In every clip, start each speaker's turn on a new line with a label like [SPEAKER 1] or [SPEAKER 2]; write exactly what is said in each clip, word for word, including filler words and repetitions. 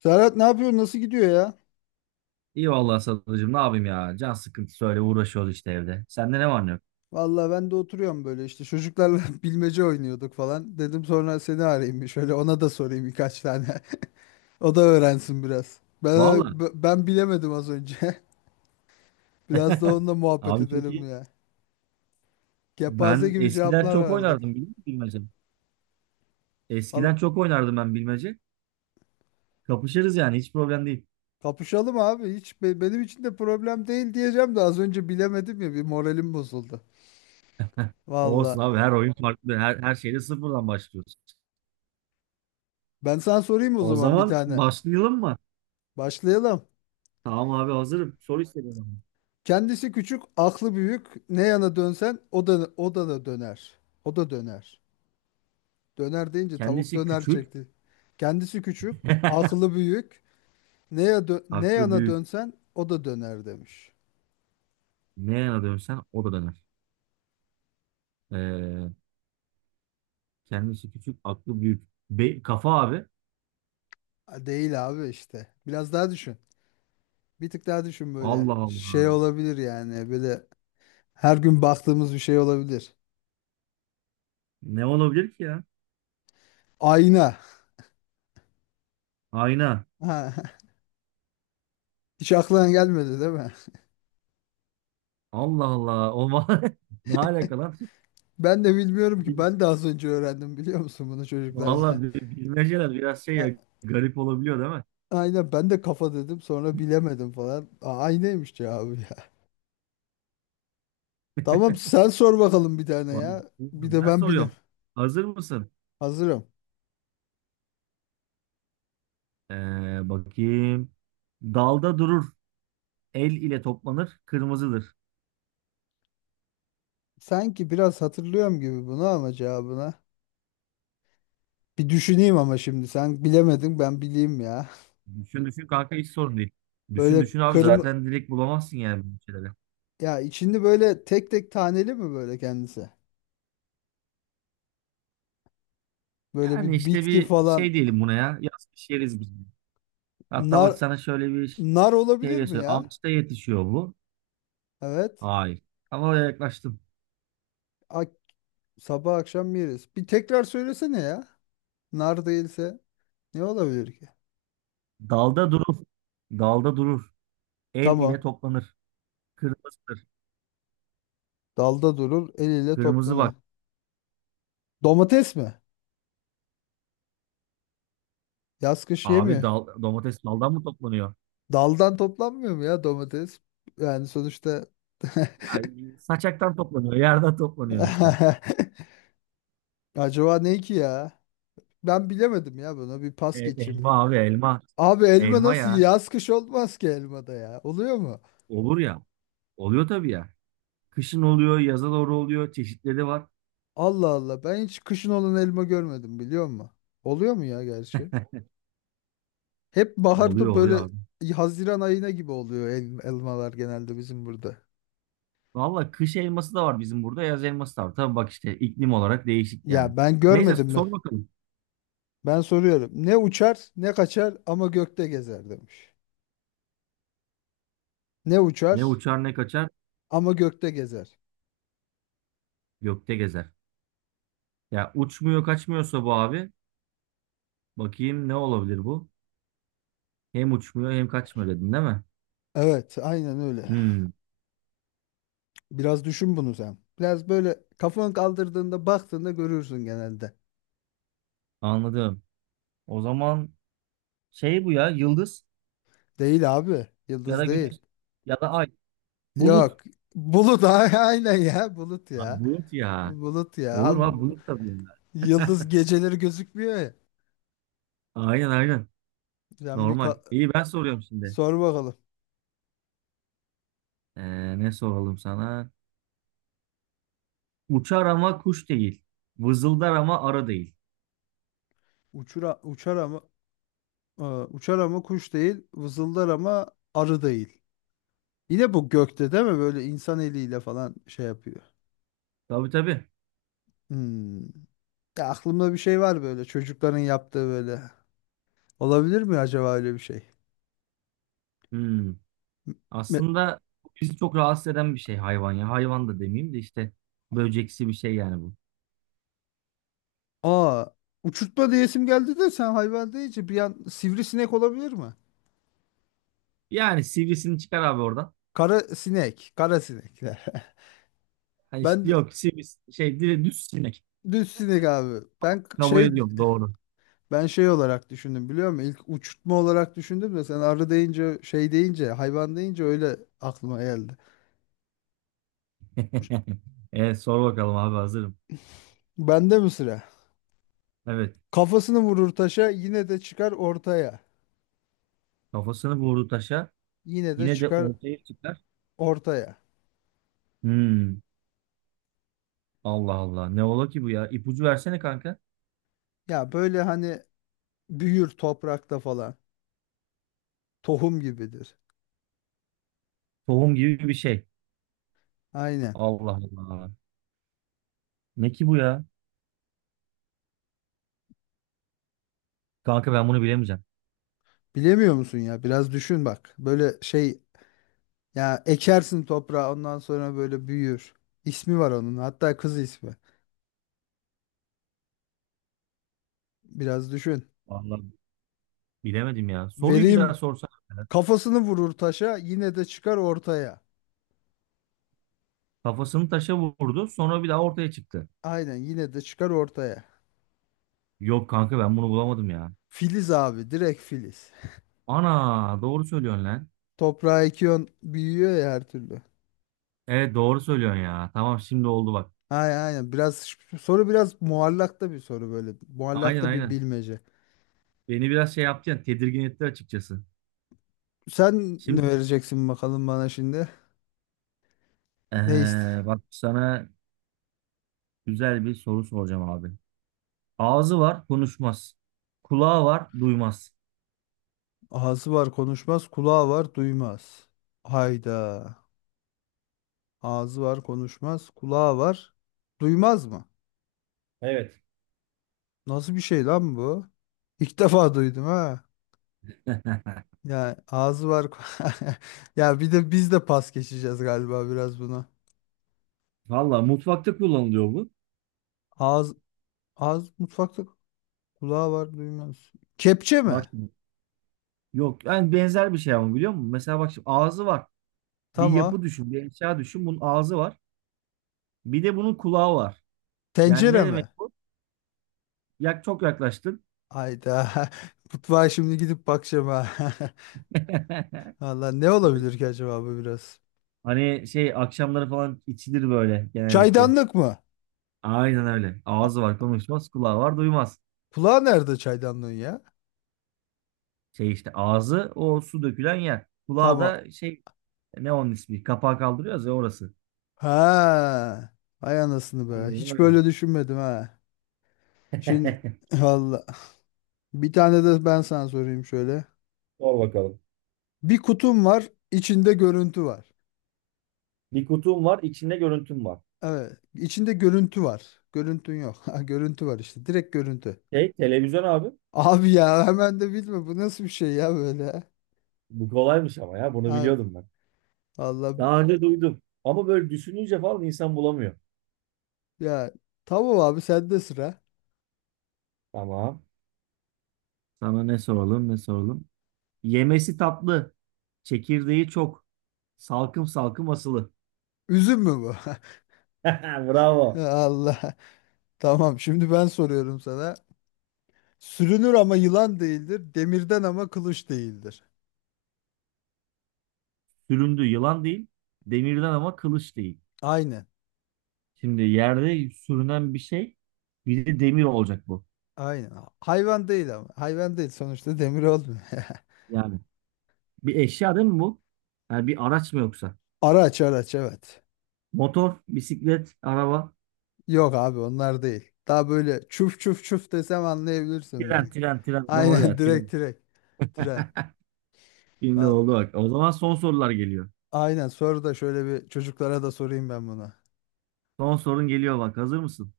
[SPEAKER 1] Serhat ne yapıyorsun? Nasıl gidiyor ya?
[SPEAKER 2] İyi vallahi Sadıcığım ne yapayım ya. Can sıkıntısı öyle uğraşıyoruz işte evde. Sende ne var ne yok?
[SPEAKER 1] Vallahi ben de oturuyorum böyle işte çocuklarla bilmece oynuyorduk falan. Dedim sonra seni arayayım bir şöyle ona da sorayım birkaç tane. O da öğrensin biraz. Ben
[SPEAKER 2] Vallahi.
[SPEAKER 1] ben bilemedim az önce. Biraz da onunla muhabbet
[SPEAKER 2] Abi çok
[SPEAKER 1] edelim
[SPEAKER 2] iyi.
[SPEAKER 1] ya. Kepaze
[SPEAKER 2] Ben
[SPEAKER 1] gibi
[SPEAKER 2] eskiden
[SPEAKER 1] cevaplar
[SPEAKER 2] çok
[SPEAKER 1] verdik.
[SPEAKER 2] oynardım biliyor musun bilmece?
[SPEAKER 1] Al,
[SPEAKER 2] Eskiden çok oynardım ben bilmece. Kapışırız yani hiç problem değil.
[SPEAKER 1] kapışalım abi hiç be- benim için de problem değil diyeceğim de az önce bilemedim ya bir moralim bozuldu.
[SPEAKER 2] Olsun abi
[SPEAKER 1] Vallahi
[SPEAKER 2] her oyun farklı. Her, her şeyde sıfırdan başlıyoruz.
[SPEAKER 1] ben sana sorayım o
[SPEAKER 2] O
[SPEAKER 1] zaman bir
[SPEAKER 2] zaman
[SPEAKER 1] tane.
[SPEAKER 2] başlayalım mı?
[SPEAKER 1] Başlayalım.
[SPEAKER 2] Tamam abi hazırım. Soru istedim abi.
[SPEAKER 1] Kendisi küçük, aklı büyük. Ne yana dönsen o da o da da döner. O da döner. Döner deyince tavuk
[SPEAKER 2] Kendisi
[SPEAKER 1] döner
[SPEAKER 2] küçük.
[SPEAKER 1] çekti. Kendisi küçük, aklı büyük. Ne ya dö- ne
[SPEAKER 2] Aklı
[SPEAKER 1] yana
[SPEAKER 2] büyük.
[SPEAKER 1] dönsen o da döner demiş.
[SPEAKER 2] Ne yana dönsen o da döner. Ee, Kendisi küçük, aklı büyük. Be- kafa abi.
[SPEAKER 1] Ha, değil abi işte. Biraz daha düşün. Bir tık daha düşün böyle.
[SPEAKER 2] Allah
[SPEAKER 1] Şey
[SPEAKER 2] Allah.
[SPEAKER 1] olabilir yani böyle her gün baktığımız bir şey olabilir.
[SPEAKER 2] Ne olabilir ki ya?
[SPEAKER 1] Ayna.
[SPEAKER 2] Ayna.
[SPEAKER 1] Ha, hiç aklına gelmedi değil mi?
[SPEAKER 2] Allah Allah. O ma- ne alaka lan?
[SPEAKER 1] Ben de bilmiyorum ki.
[SPEAKER 2] Bil-
[SPEAKER 1] Ben de az önce öğrendim biliyor musun bunu çocuklarla.
[SPEAKER 2] Vallahi bi- bilmeceler biraz şey ya, garip olabiliyor değil mi?
[SPEAKER 1] Aynen ben de kafa dedim sonra bilemedim falan. Aa, aynıymış cevabı ya. Tamam sen sor bakalım bir tane
[SPEAKER 2] Vay,
[SPEAKER 1] ya. Bir de
[SPEAKER 2] ben
[SPEAKER 1] ben bileyim.
[SPEAKER 2] soruyorum. Hazır mısın?
[SPEAKER 1] Hazırım.
[SPEAKER 2] Ee, bakayım. Dalda durur. El ile toplanır. Kırmızıdır.
[SPEAKER 1] Sanki biraz hatırlıyorum gibi bunu ama cevabına. Bir düşüneyim ama şimdi sen bilemedin ben bileyim ya.
[SPEAKER 2] Düşün düşün kanka hiç sorun değil. Düşün
[SPEAKER 1] Böyle
[SPEAKER 2] düşün abi
[SPEAKER 1] kırmızı
[SPEAKER 2] zaten direkt bulamazsın yani bu şeyleri.
[SPEAKER 1] ya, içinde böyle tek tek taneli mi böyle kendisi? Böyle bir
[SPEAKER 2] Yani işte
[SPEAKER 1] bitki
[SPEAKER 2] bir
[SPEAKER 1] falan.
[SPEAKER 2] şey diyelim buna ya. Yaz kış yeriz biz bunu. Hatta
[SPEAKER 1] nar
[SPEAKER 2] bak sana şöyle bir
[SPEAKER 1] Nar
[SPEAKER 2] şey
[SPEAKER 1] olabilir
[SPEAKER 2] de
[SPEAKER 1] mi
[SPEAKER 2] söyleyeyim.
[SPEAKER 1] ya?
[SPEAKER 2] Ağaçta yetişiyor bu.
[SPEAKER 1] Evet.
[SPEAKER 2] Hayır. Ama oraya yaklaştım.
[SPEAKER 1] Ak- Sabah akşam yeriz. Bir tekrar söylesene ya. Nar değilse ne olabilir ki?
[SPEAKER 2] Dalda durur. Dalda durur. El ile
[SPEAKER 1] Tamam.
[SPEAKER 2] toplanır. Kırmızıdır.
[SPEAKER 1] Dalda durur, eliyle
[SPEAKER 2] Kırmızı
[SPEAKER 1] toplanır.
[SPEAKER 2] bak.
[SPEAKER 1] Domates mi? Yaz kış
[SPEAKER 2] Abi
[SPEAKER 1] yemiyor.
[SPEAKER 2] dal, domates daldan mı toplanıyor?
[SPEAKER 1] Daldan toplanmıyor mu ya domates? Yani sonuçta…
[SPEAKER 2] Ya saçaktan toplanıyor. Yerden toplanıyor işte.
[SPEAKER 1] acaba ne ki ya? Ben bilemedim ya, buna bir pas
[SPEAKER 2] E,
[SPEAKER 1] geçeyim.
[SPEAKER 2] elma abi elma.
[SPEAKER 1] Abi elma
[SPEAKER 2] Elma
[SPEAKER 1] nasıl
[SPEAKER 2] ya.
[SPEAKER 1] yaz kış olmaz ki elmada ya. Oluyor mu?
[SPEAKER 2] Olur ya. Oluyor tabii ya. Kışın oluyor, yaza doğru oluyor. Çeşitleri var.
[SPEAKER 1] Allah Allah, ben hiç kışın olan elma görmedim biliyor musun? Oluyor mu ya gerçi? Hep
[SPEAKER 2] Oluyor
[SPEAKER 1] baharda
[SPEAKER 2] oluyor
[SPEAKER 1] böyle
[SPEAKER 2] abi.
[SPEAKER 1] Haziran ayına gibi oluyor el- elmalar genelde bizim burada.
[SPEAKER 2] Valla kış elması da var bizim burada. Yaz elması da var. Tabii bak işte iklim olarak değişik yani.
[SPEAKER 1] Ya ben
[SPEAKER 2] Neyse
[SPEAKER 1] görmedim mi?
[SPEAKER 2] sor bakalım.
[SPEAKER 1] Ben soruyorum. Ne uçar, ne kaçar ama gökte gezer demiş. Ne
[SPEAKER 2] Ne
[SPEAKER 1] uçar
[SPEAKER 2] uçar ne kaçar
[SPEAKER 1] ama gökte gezer.
[SPEAKER 2] gökte gezer. Ya uçmuyor kaçmıyorsa bu abi. Bakayım ne olabilir bu? Hem uçmuyor hem kaçmıyor dedin değil mi?
[SPEAKER 1] Evet, aynen öyle.
[SPEAKER 2] Hmm,
[SPEAKER 1] Biraz düşün bunu sen. Biraz böyle kafanı kaldırdığında baktığında görürsün genelde.
[SPEAKER 2] anladım. O zaman şey bu ya yıldız
[SPEAKER 1] Değil abi,
[SPEAKER 2] ya da
[SPEAKER 1] yıldız değil.
[SPEAKER 2] güneş ya da ay. Bulut.
[SPEAKER 1] Yok, bulut. A- aynen ya, bulut
[SPEAKER 2] Ha,
[SPEAKER 1] ya.
[SPEAKER 2] bulut ya.
[SPEAKER 1] Bulut ya.
[SPEAKER 2] Olur
[SPEAKER 1] Abi
[SPEAKER 2] mu abi bulut da bunlar.
[SPEAKER 1] yıldız geceleri gözükmüyor ya.
[SPEAKER 2] Aynen aynen.
[SPEAKER 1] Sen bir
[SPEAKER 2] Normal.
[SPEAKER 1] ka-
[SPEAKER 2] İyi ben soruyorum şimdi.
[SPEAKER 1] Sor bakalım.
[SPEAKER 2] Ee, ne soralım sana? Uçar ama kuş değil. Vızıldar ama arı değil.
[SPEAKER 1] Uçura, uçar ama e, Uçar ama kuş değil, vızıldar ama arı değil. Yine bu gökte değil mi? Böyle insan eliyle falan şey yapıyor.
[SPEAKER 2] Tabii tabii.
[SPEAKER 1] Hmm. Ya aklımda bir şey var böyle çocukların yaptığı böyle. Olabilir mi acaba öyle bir şey?
[SPEAKER 2] Hmm.
[SPEAKER 1] me-
[SPEAKER 2] Aslında bizi çok rahatsız eden bir şey hayvan ya. Hayvan da demeyeyim de işte böceksi bir şey yani bu.
[SPEAKER 1] Aa, uçurtma diyesim geldi de sen hayvan deyince bir an sivrisinek olabilir mi?
[SPEAKER 2] Yani sivrisini çıkar abi oradan.
[SPEAKER 1] Kara sinek, kara sinek.
[SPEAKER 2] Hani
[SPEAKER 1] Ben
[SPEAKER 2] işte
[SPEAKER 1] d-
[SPEAKER 2] yok sivris şey dire- düz sinek.
[SPEAKER 1] Düz sinek abi. Ben k-
[SPEAKER 2] Kabul
[SPEAKER 1] şey
[SPEAKER 2] ediyorum doğru.
[SPEAKER 1] ben şey olarak düşündüm biliyor musun? İlk uçurtma olarak düşündüm de sen arı deyince, şey deyince, hayvan deyince öyle aklıma geldi.
[SPEAKER 2] Evet sor bakalım abi hazırım.
[SPEAKER 1] Bende mi sıra?
[SPEAKER 2] Evet
[SPEAKER 1] Kafasını vurur taşa yine de çıkar ortaya.
[SPEAKER 2] kafasını vurdu taşa.
[SPEAKER 1] Yine de
[SPEAKER 2] Yine de
[SPEAKER 1] çıkar
[SPEAKER 2] ortaya çıkar.
[SPEAKER 1] ortaya.
[SPEAKER 2] Hmm, Allah Allah ne ola ki bu ya? İpucu versene kanka.
[SPEAKER 1] Ya böyle hani büyür toprakta falan. Tohum gibidir.
[SPEAKER 2] Tohum gibi bir şey.
[SPEAKER 1] Aynen.
[SPEAKER 2] Allah Allah. Ne ki bu ya? Kanka ben bunu bilemeyeceğim.
[SPEAKER 1] Bilemiyor musun ya? Biraz düşün bak. Böyle şey, ya ekersin toprağa ondan sonra böyle büyür. İsmi var onun. Hatta kız ismi. Biraz düşün.
[SPEAKER 2] Vallahi bilemedim ya. Soruyu bir daha
[SPEAKER 1] Vereyim:
[SPEAKER 2] sorsana.
[SPEAKER 1] kafasını vurur taşa yine de çıkar ortaya.
[SPEAKER 2] Kafasını taşa vurdu sonra bir daha ortaya çıktı.
[SPEAKER 1] Aynen, yine de çıkar ortaya.
[SPEAKER 2] Yok kanka ben bunu bulamadım ya.
[SPEAKER 1] Filiz abi, direkt filiz.
[SPEAKER 2] Ana doğru söylüyorsun lan.
[SPEAKER 1] Toprağa ekiyorsun büyüyor ya her türlü.
[SPEAKER 2] Evet doğru söylüyorsun ya. Tamam şimdi oldu bak.
[SPEAKER 1] Aynen aynen. Biraz ş- soru biraz muallakta bir soru böyle.
[SPEAKER 2] Aynen
[SPEAKER 1] Muallakta bir
[SPEAKER 2] aynen.
[SPEAKER 1] bilmece.
[SPEAKER 2] Beni biraz şey yaptı ya tedirgin etti açıkçası.
[SPEAKER 1] Sen ne
[SPEAKER 2] Şimdi
[SPEAKER 1] vereceksin bakalım bana şimdi? Ne ist?
[SPEAKER 2] eee, bak sana güzel bir soru soracağım abi. Ağzı var konuşmaz. Kulağı var duymaz.
[SPEAKER 1] Ağzı var konuşmaz, kulağı var duymaz. Hayda. Ağzı var konuşmaz, kulağı var duymaz mı?
[SPEAKER 2] Evet.
[SPEAKER 1] Nasıl bir şey lan bu? İlk defa duydum ha. Ya ağzı var. Ya bir de biz de pas geçeceğiz galiba biraz buna.
[SPEAKER 2] Valla mutfakta kullanılıyor bu.
[SPEAKER 1] Ağız ağız mutfakta, kulağı var duymaz. Kepçe
[SPEAKER 2] Bak
[SPEAKER 1] mi?
[SPEAKER 2] şimdi, yok yani benzer bir şey ama biliyor musun? Mesela bak şimdi ağzı var. Bir yapı
[SPEAKER 1] Tamam.
[SPEAKER 2] düşün, bir eşya düşün. Bunun ağzı var. Bir de bunun kulağı var. Yani ne
[SPEAKER 1] Tencere mi?
[SPEAKER 2] demek bu? Yak çok yaklaştın.
[SPEAKER 1] Hayda. Mutfağa şimdi gidip bakacağım ha. Valla ne olabilir ki acaba bu biraz?
[SPEAKER 2] Hani şey akşamları falan içilir böyle genellikle.
[SPEAKER 1] Çaydanlık mı?
[SPEAKER 2] Aynen öyle.
[SPEAKER 1] A-
[SPEAKER 2] Ağzı var konuşmaz, kulağı var duymaz.
[SPEAKER 1] Kulağı nerede çaydanlığın ya?
[SPEAKER 2] Şey işte ağzı o su dökülen yer. Kulağı
[SPEAKER 1] Tamam.
[SPEAKER 2] da şey ne onun ismi? Kapağı kaldırıyoruz ya orası.
[SPEAKER 1] Ha. Ay anasını be.
[SPEAKER 2] Aynen
[SPEAKER 1] Hiç
[SPEAKER 2] öyle.
[SPEAKER 1] böyle düşünmedim ha. Şimdi valla. Bir tane de ben sana sorayım şöyle.
[SPEAKER 2] Sor bakalım.
[SPEAKER 1] Bir kutum var, içinde görüntü var.
[SPEAKER 2] Bir kutum var, içinde görüntüm var.
[SPEAKER 1] Evet. içinde görüntü var. Görüntün yok. Ha, görüntü var işte. Direkt görüntü.
[SPEAKER 2] Şey, televizyon abi.
[SPEAKER 1] Abi ya hemen de bilme. Bu nasıl bir şey ya böyle?
[SPEAKER 2] Bu kolaymış ama ya, bunu
[SPEAKER 1] Ha,
[SPEAKER 2] biliyordum ben.
[SPEAKER 1] Allah
[SPEAKER 2] Daha önce duydum. Ama böyle düşününce falan insan bulamıyor.
[SPEAKER 1] ya, tamam abi, sende sıra.
[SPEAKER 2] Tamam. Sana ne soralım, ne soralım? Yemesi tatlı. Çekirdeği çok. Salkım salkım asılı.
[SPEAKER 1] Üzüm mü bu?
[SPEAKER 2] Bravo.
[SPEAKER 1] Allah. Tamam şimdi ben soruyorum sana. Sürünür ama yılan değildir. Demirden ama kılıç değildir.
[SPEAKER 2] Süründü yılan değil. Demirden ama kılıç değil.
[SPEAKER 1] Aynen.
[SPEAKER 2] Şimdi yerde sürünen bir şey bir de demir olacak bu.
[SPEAKER 1] Aynen. Hayvan değil ama. Hayvan değil, sonuçta demir olmuyor.
[SPEAKER 2] Yani bir eşya değil mi bu? Yani bir araç mı yoksa?
[SPEAKER 1] Araç araç evet.
[SPEAKER 2] Motor, bisiklet, araba,
[SPEAKER 1] Yok abi onlar değil. Daha böyle çuf çuf çuf desem anlayabilirsin
[SPEAKER 2] tren,
[SPEAKER 1] belki.
[SPEAKER 2] tren, tren. Doğru
[SPEAKER 1] Aynen.
[SPEAKER 2] ya tren.
[SPEAKER 1] Direkt direkt. Tren.
[SPEAKER 2] Şimdi
[SPEAKER 1] Val-
[SPEAKER 2] oldu bak. O zaman son sorular geliyor.
[SPEAKER 1] Aynen, sonra da şöyle bir çocuklara da sorayım ben bunu.
[SPEAKER 2] Son sorun geliyor bak. Hazır mısın?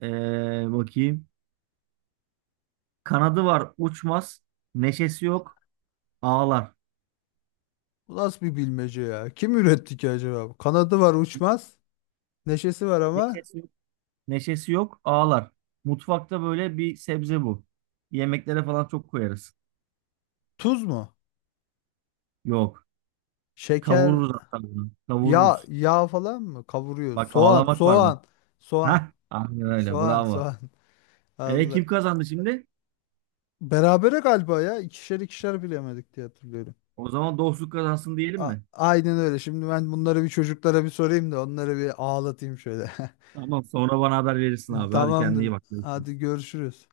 [SPEAKER 2] Ee, bakayım. Kanadı var uçmaz. Neşesi yok ağlar.
[SPEAKER 1] Bu nasıl bir bilmece ya? Kim üretti ki acaba bu? Kanadı var uçmaz. Neşesi var ama
[SPEAKER 2] Neşesi, neşesi yok, ağlar. Mutfakta böyle bir sebze bu. Yemeklere falan çok koyarız.
[SPEAKER 1] tuz mu?
[SPEAKER 2] Yok.
[SPEAKER 1] Şeker,
[SPEAKER 2] Kavururuz hatta bunu.
[SPEAKER 1] yağ,
[SPEAKER 2] Kavururuz.
[SPEAKER 1] yağ falan mı? Kavuruyor.
[SPEAKER 2] Bak
[SPEAKER 1] Soğan,
[SPEAKER 2] ağlamak var bak.
[SPEAKER 1] soğan, soğan,
[SPEAKER 2] Hah. Aynen öyle.
[SPEAKER 1] soğan,
[SPEAKER 2] Bravo.
[SPEAKER 1] soğan.
[SPEAKER 2] E
[SPEAKER 1] Allah.
[SPEAKER 2] kim kazandı şimdi?
[SPEAKER 1] Berabere galiba ya. İkişer ikişer bilemedik diye hatırlıyorum.
[SPEAKER 2] O zaman dostluk kazansın diyelim
[SPEAKER 1] A-
[SPEAKER 2] mi?
[SPEAKER 1] aynen öyle. Şimdi ben bunları bir çocuklara bir sorayım da onları bir ağlatayım şöyle.
[SPEAKER 2] Tamam sonra bana haber verirsin abi. Hadi kendine iyi
[SPEAKER 1] Tamamdır.
[SPEAKER 2] bak. Görüşürüz.
[SPEAKER 1] Hadi görüşürüz.